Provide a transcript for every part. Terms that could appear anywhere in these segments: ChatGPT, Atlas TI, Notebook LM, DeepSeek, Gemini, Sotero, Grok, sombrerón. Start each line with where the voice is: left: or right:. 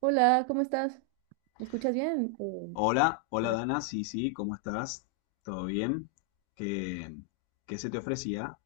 right: Hola, ¿cómo estás? ¿Me escuchas bien,
left: Hola, hola
right: María?
left: Dana, sí, sí, ¿cómo estás? ¿Todo bien? ¿Qué, qué se te ofrecía?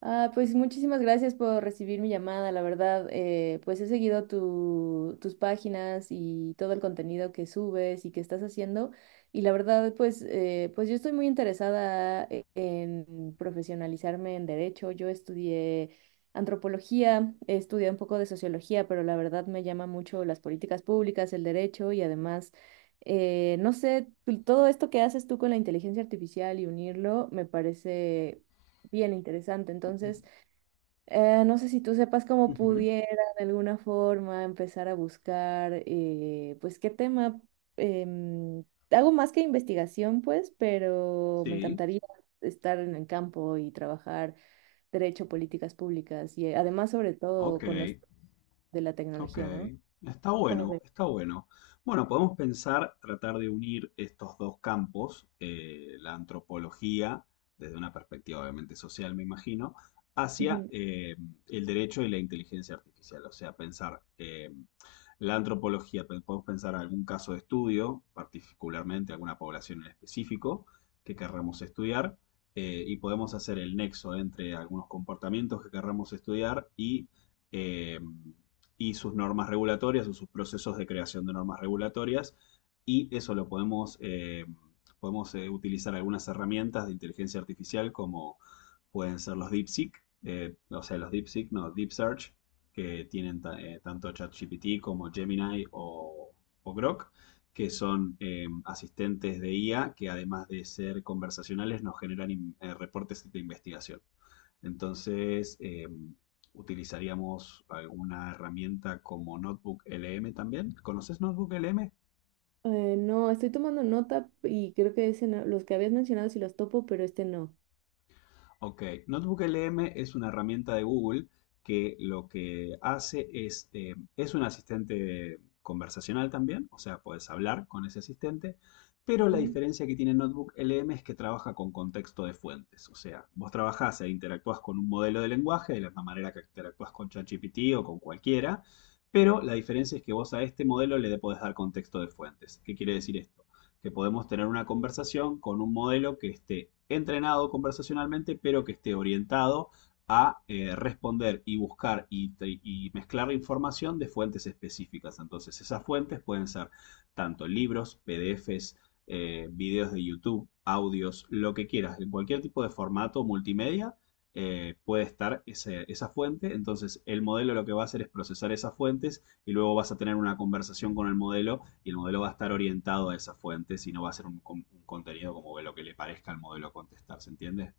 right: Pues muchísimas gracias por recibir mi llamada, la verdad, pues he seguido tus páginas y todo el contenido que subes y que estás haciendo y la verdad, pues yo estoy muy interesada en profesionalizarme en derecho. Yo estudié antropología, estudié un poco de sociología, pero la verdad me llama mucho las políticas públicas, el derecho y además... no sé, pues, todo esto que haces tú con la inteligencia artificial y unirlo me parece bien interesante. Entonces, no sé si tú sepas cómo
left: Ujú,
right: pudiera de alguna forma empezar a buscar, pues, qué tema. em, Hago más que investigación, pues, pero me
left: sí,
right: encantaría estar en el campo y trabajar derecho, políticas públicas y además, sobre
left: ok,
right: todo, con esto de la
left: ok.
right: tecnología, ¿no?
left: Está
right: ¿Cómo
left: bueno,
right: ves?
left: está bueno. Bueno, podemos pensar, tratar de unir estos dos campos, la antropología, desde una perspectiva obviamente social, me imagino, hacia
right: Ujú.
left: el derecho y la inteligencia artificial. O sea, pensar, la antropología, pues, podemos pensar algún caso de estudio, particularmente alguna población en específico que querramos estudiar, y podemos hacer el nexo entre algunos comportamientos que querramos estudiar y, eh, y sus normas regulatorias o sus procesos de creación de normas regulatorias, y eso lo podemos, utilizar algunas herramientas de inteligencia artificial como pueden ser los DeepSeek, o sea, los DeepSeek, no, Deep Search, que tanto ChatGPT como Gemini o Grok, que son asistentes de IA que además de ser conversacionales nos generan reportes de investigación. Entonces, utilizaríamos alguna herramienta como Notebook LM también. ¿Conoces Notebook LM?
right: No, estoy tomando nota y creo que ese no- los que habías mencionado sí los topo, pero este no.
left: Ok, Notebook LM es una herramienta de Google que lo que hace es un asistente conversacional también, o sea, puedes hablar con ese asistente, pero la diferencia que tiene Notebook LM es que trabaja con contexto de fuentes, o sea, vos trabajás e interactuás con un modelo de lenguaje de la misma manera que interactuás con ChatGPT o con cualquiera, pero la diferencia es que vos a este modelo le podés dar contexto de fuentes. ¿Qué quiere decir esto? Que podemos tener una conversación con un modelo que esté entrenado conversacionalmente, pero que esté orientado a responder y buscar y mezclar información de fuentes específicas. Entonces, esas fuentes pueden ser tanto libros, PDFs, videos de YouTube, audios, lo que quieras, en cualquier tipo de formato multimedia. Puede estar esa fuente, entonces el modelo lo que va a hacer es procesar esas fuentes y luego vas a tener una conversación con el modelo y el modelo va a estar orientado a esa fuente, si no va a ser un contenido como que lo que le parezca al modelo contestar, ¿se entiende?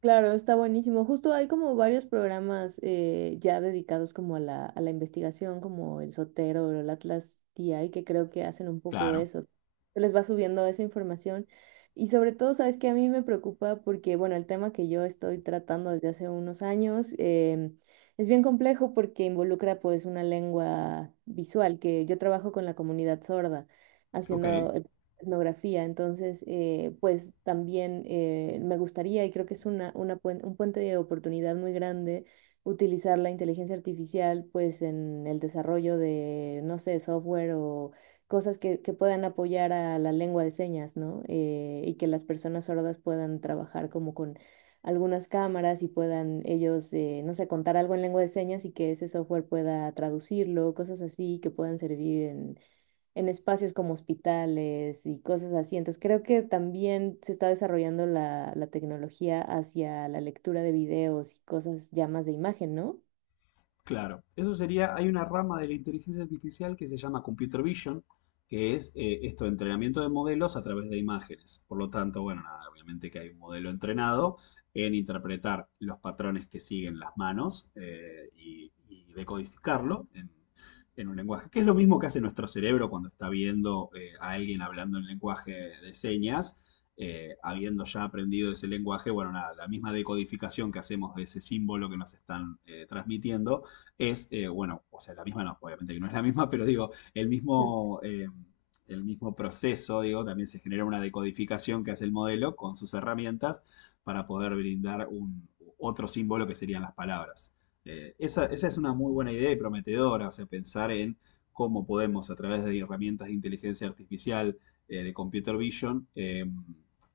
right: Claro, está buenísimo. Justo hay como varios programas ya dedicados como a a la investigación, como el Sotero o el Atlas TI, que creo que hacen un poco
left: Claro,
right: eso. Se les va subiendo esa información. Y sobre todo, sabes que a mí me preocupa porque, bueno, el tema que yo estoy tratando desde hace unos años es bien complejo porque involucra pues una lengua visual, que yo trabajo con la comunidad sorda
left: ok.
right: haciendo etnografía. Entonces, pues también me gustaría, y creo que es un puente de oportunidad muy grande, utilizar la inteligencia artificial pues en el desarrollo de, no sé, software o cosas que puedan apoyar a la lengua de señas, ¿no? Y que las personas sordas puedan trabajar como con algunas cámaras y puedan ellos, no sé, contar algo en lengua de señas y que ese software pueda traducirlo, cosas así que puedan servir en espacios como hospitales y cosas así. Entonces creo que también se está desarrollando la tecnología hacia la lectura de videos y cosas ya más de imagen, ¿no?
left: Claro, eso sería, hay una rama de la inteligencia artificial que se llama computer vision, que es esto, entrenamiento de modelos a través de imágenes. Por lo tanto, bueno, nada, obviamente que hay un modelo entrenado en interpretar los patrones que siguen las manos eh, y decodificarlo en un lenguaje, que es lo mismo que hace nuestro cerebro cuando está viendo a alguien hablando en lenguaje de señas, habiendo ya aprendido ese lenguaje, bueno, nada, la misma decodificación que hacemos de ese símbolo que nos están transmitiendo, es, bueno, o sea, la misma no, obviamente que no es la misma, pero digo,
right: El
left: el mismo proceso, digo, también se genera una decodificación que hace el modelo con sus herramientas para poder brindar otro símbolo que serían las palabras. Esa es una muy buena idea y prometedora, o sea, pensar en cómo podemos a través de herramientas de inteligencia artificial, de computer vision,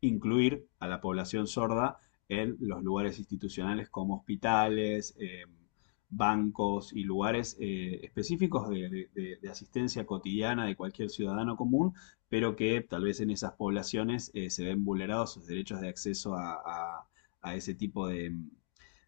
left: incluir a la población sorda en los lugares institucionales como hospitales, bancos y lugares específicos de asistencia cotidiana de cualquier ciudadano común, pero que tal vez en esas poblaciones se ven vulnerados sus derechos de acceso a- a ese tipo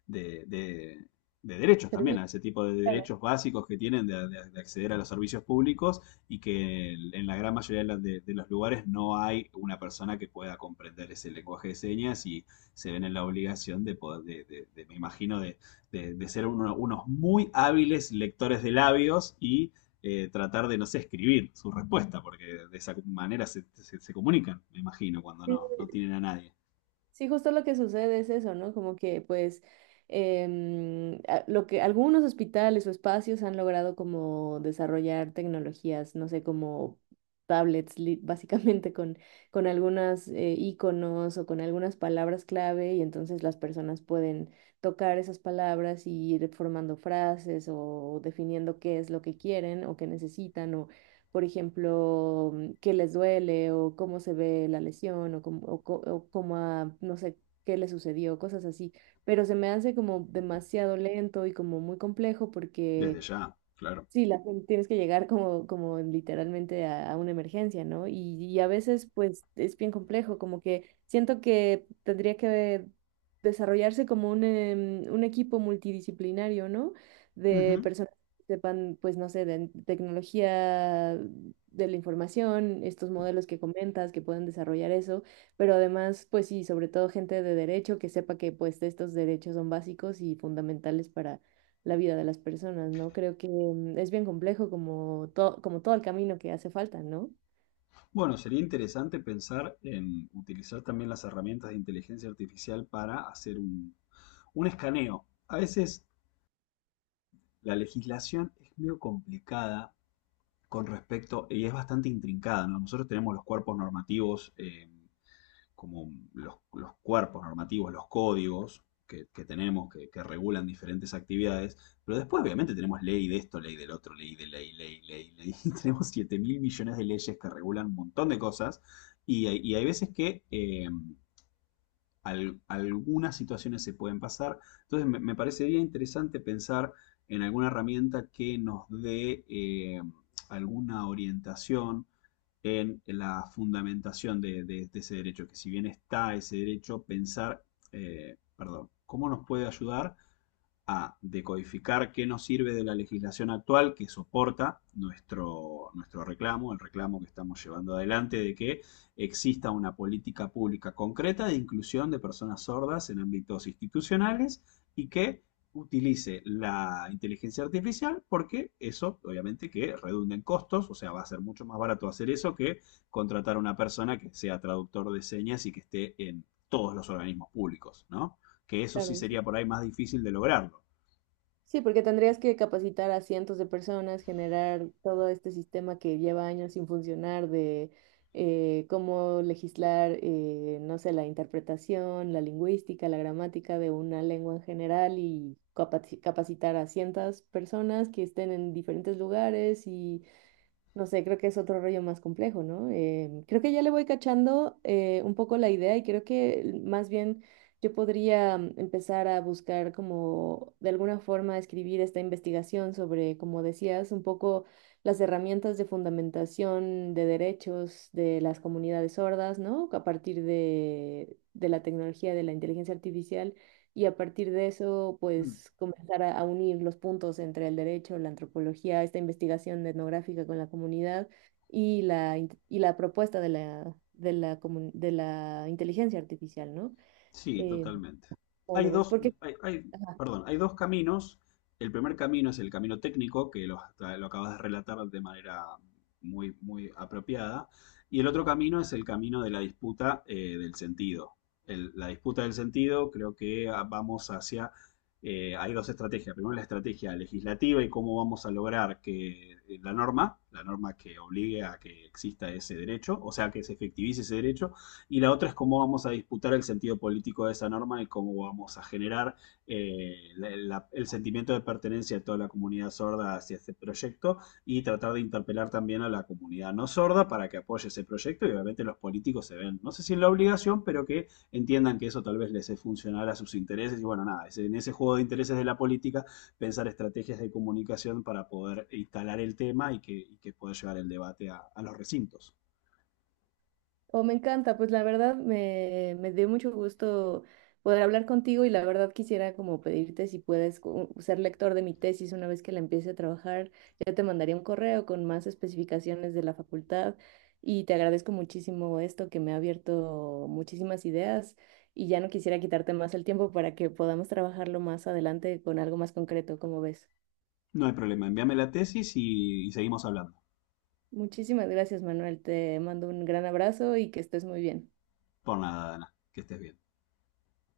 left: de- de- de derechos también,
right: servicio,
left: a ese tipo de
right: claro.
left: derechos básicos que tienen de acceder a los servicios públicos y que en la gran mayoría de los lugares no hay una persona que pueda comprender ese lenguaje de señas y se ven en la obligación de poder, me imagino, de ser unos muy hábiles lectores de labios y tratar de, no sé, escribir su respuesta, porque de esa manera se comunican, me imagino, cuando no tienen a nadie.
right: Sí, justo lo que sucede es eso, ¿no? Como que pues lo que algunos hospitales o espacios han logrado como desarrollar tecnologías, no sé, como tablets, básicamente con algunas iconos o con algunas palabras clave y entonces las personas pueden tocar esas palabras y ir formando frases o definiendo qué es lo que quieren o que necesitan por ejemplo, qué les duele o cómo se ve la lesión o cómo no sé, qué le sucedió, cosas así. Pero se me hace como demasiado lento y como muy complejo
left: Desde
right: porque
left: ya, claro.
right: sí, tienes que llegar como, como literalmente a una emergencia, ¿no? Y a veces, pues, es bien complejo, como que siento que tendría que desarrollarse como un equipo multidisciplinario, ¿no? De
left: Ujú.
right: personas que sepan, pues, no sé, de tecnología de la información, estos modelos que comentas, que puedan desarrollar eso, pero además, pues sí, sobre todo gente de derecho que sepa que, pues, estos derechos son básicos y fundamentales la vida de las personas, ¿no? Creo que es bien complejo como, como todo el camino que hace falta, ¿no?
left: Bueno, sería interesante pensar en utilizar también las herramientas de inteligencia artificial para hacer un escaneo. A veces la legislación es medio complicada con respecto, y es bastante intrincada, ¿no? Nosotros tenemos los cuerpos normativos eh, como los cuerpos normativos, los códigos que tenemos, que regulan diferentes actividades, pero después obviamente tenemos ley de esto, ley del otro, ley de ley, ley, ley, ley. Y tenemos 7 mil millones de leyes que regulan un montón de cosas y hay veces que algunas situaciones se pueden pasar. Entonces me parecería interesante pensar en alguna herramienta que nos dé alguna orientación en la fundamentación de ese derecho, que si bien está ese derecho, pensar, perdón, cómo nos puede ayudar a decodificar qué nos sirve de la legislación actual que soporta nuestro reclamo, el reclamo que estamos llevando adelante de que exista una política pública concreta de inclusión de personas sordas en ámbitos institucionales y que utilice la inteligencia artificial porque eso obviamente que redunda en costos, o sea, va a ser mucho más barato hacer eso que contratar a una persona que sea traductor de señas y que esté en todos los organismos públicos, ¿no? Que eso sí
right: Claro, sí.
left: sería por ahí más difícil de lograrlo.
right: Sí, porque tendrías que capacitar a cientos de personas, generar todo este sistema que lleva años sin funcionar de cómo legislar, no sé, la interpretación, la lingüística, la gramática de una lengua en general y capacitar a cientos personas que estén en diferentes lugares y no sé, creo que es otro rollo más complejo, ¿no? Em, creo que ya le voy cachando un poco la idea y creo que más bien yo podría empezar a buscar como de alguna forma escribir esta investigación sobre, como decías, un poco las herramientas de fundamentación de derechos de las comunidades sordas, ¿no? A partir de la tecnología de la inteligencia artificial y a partir de eso, pues comenzar a unir los puntos entre el derecho, la antropología, esta investigación etnográfica con la comunidad y la propuesta de de la inteligencia artificial, ¿no?
left: Sí,
right: Eh,
left: totalmente.
right: ¿Cómo
left: Hay
right: lo ves?
left: dos,
right: Porque,
left: hay- Perdón, hay dos caminos. El primer camino es el camino técnico, que lo acabas de relatar de manera muy, muy apropiada. Y el otro camino es el camino de la disputa del sentido. La disputa del sentido, creo que ah, vamos hacia... hay dos estrategias. Primero la estrategia legislativa y cómo vamos a lograr que la norma que obligue a que exista ese derecho, o sea, que se efectivice ese derecho y la otra es cómo vamos a disputar el sentido político de esa norma y cómo vamos a generar el sentimiento de pertenencia de toda la comunidad sorda hacia este proyecto y tratar de interpelar también a la comunidad no sorda para que apoye ese proyecto y obviamente los políticos se ven, no sé si en la obligación, pero que entiendan que eso tal vez les es funcional a sus intereses y bueno, nada, es en ese juego de intereses de la política pensar estrategias de comunicación para poder instalar el tema y que poder llevar el debate a los recintos.
right: oh, me encanta, pues la verdad me dio mucho gusto poder hablar contigo y la verdad quisiera como pedirte si puedes ser lector de mi tesis una vez que la empiece a trabajar. Ya te mandaría un correo con más especificaciones de la facultad y te agradezco muchísimo esto que me ha abierto muchísimas ideas y ya no quisiera quitarte más el tiempo para que podamos trabajarlo más adelante con algo más concreto, como ves.
left: No hay problema, envíame la tesis y seguimos hablando.
right: Muchísimas gracias, Manuel. Te mando un gran abrazo y que estés muy bien.
left: Por nada, Dana, que estés bien.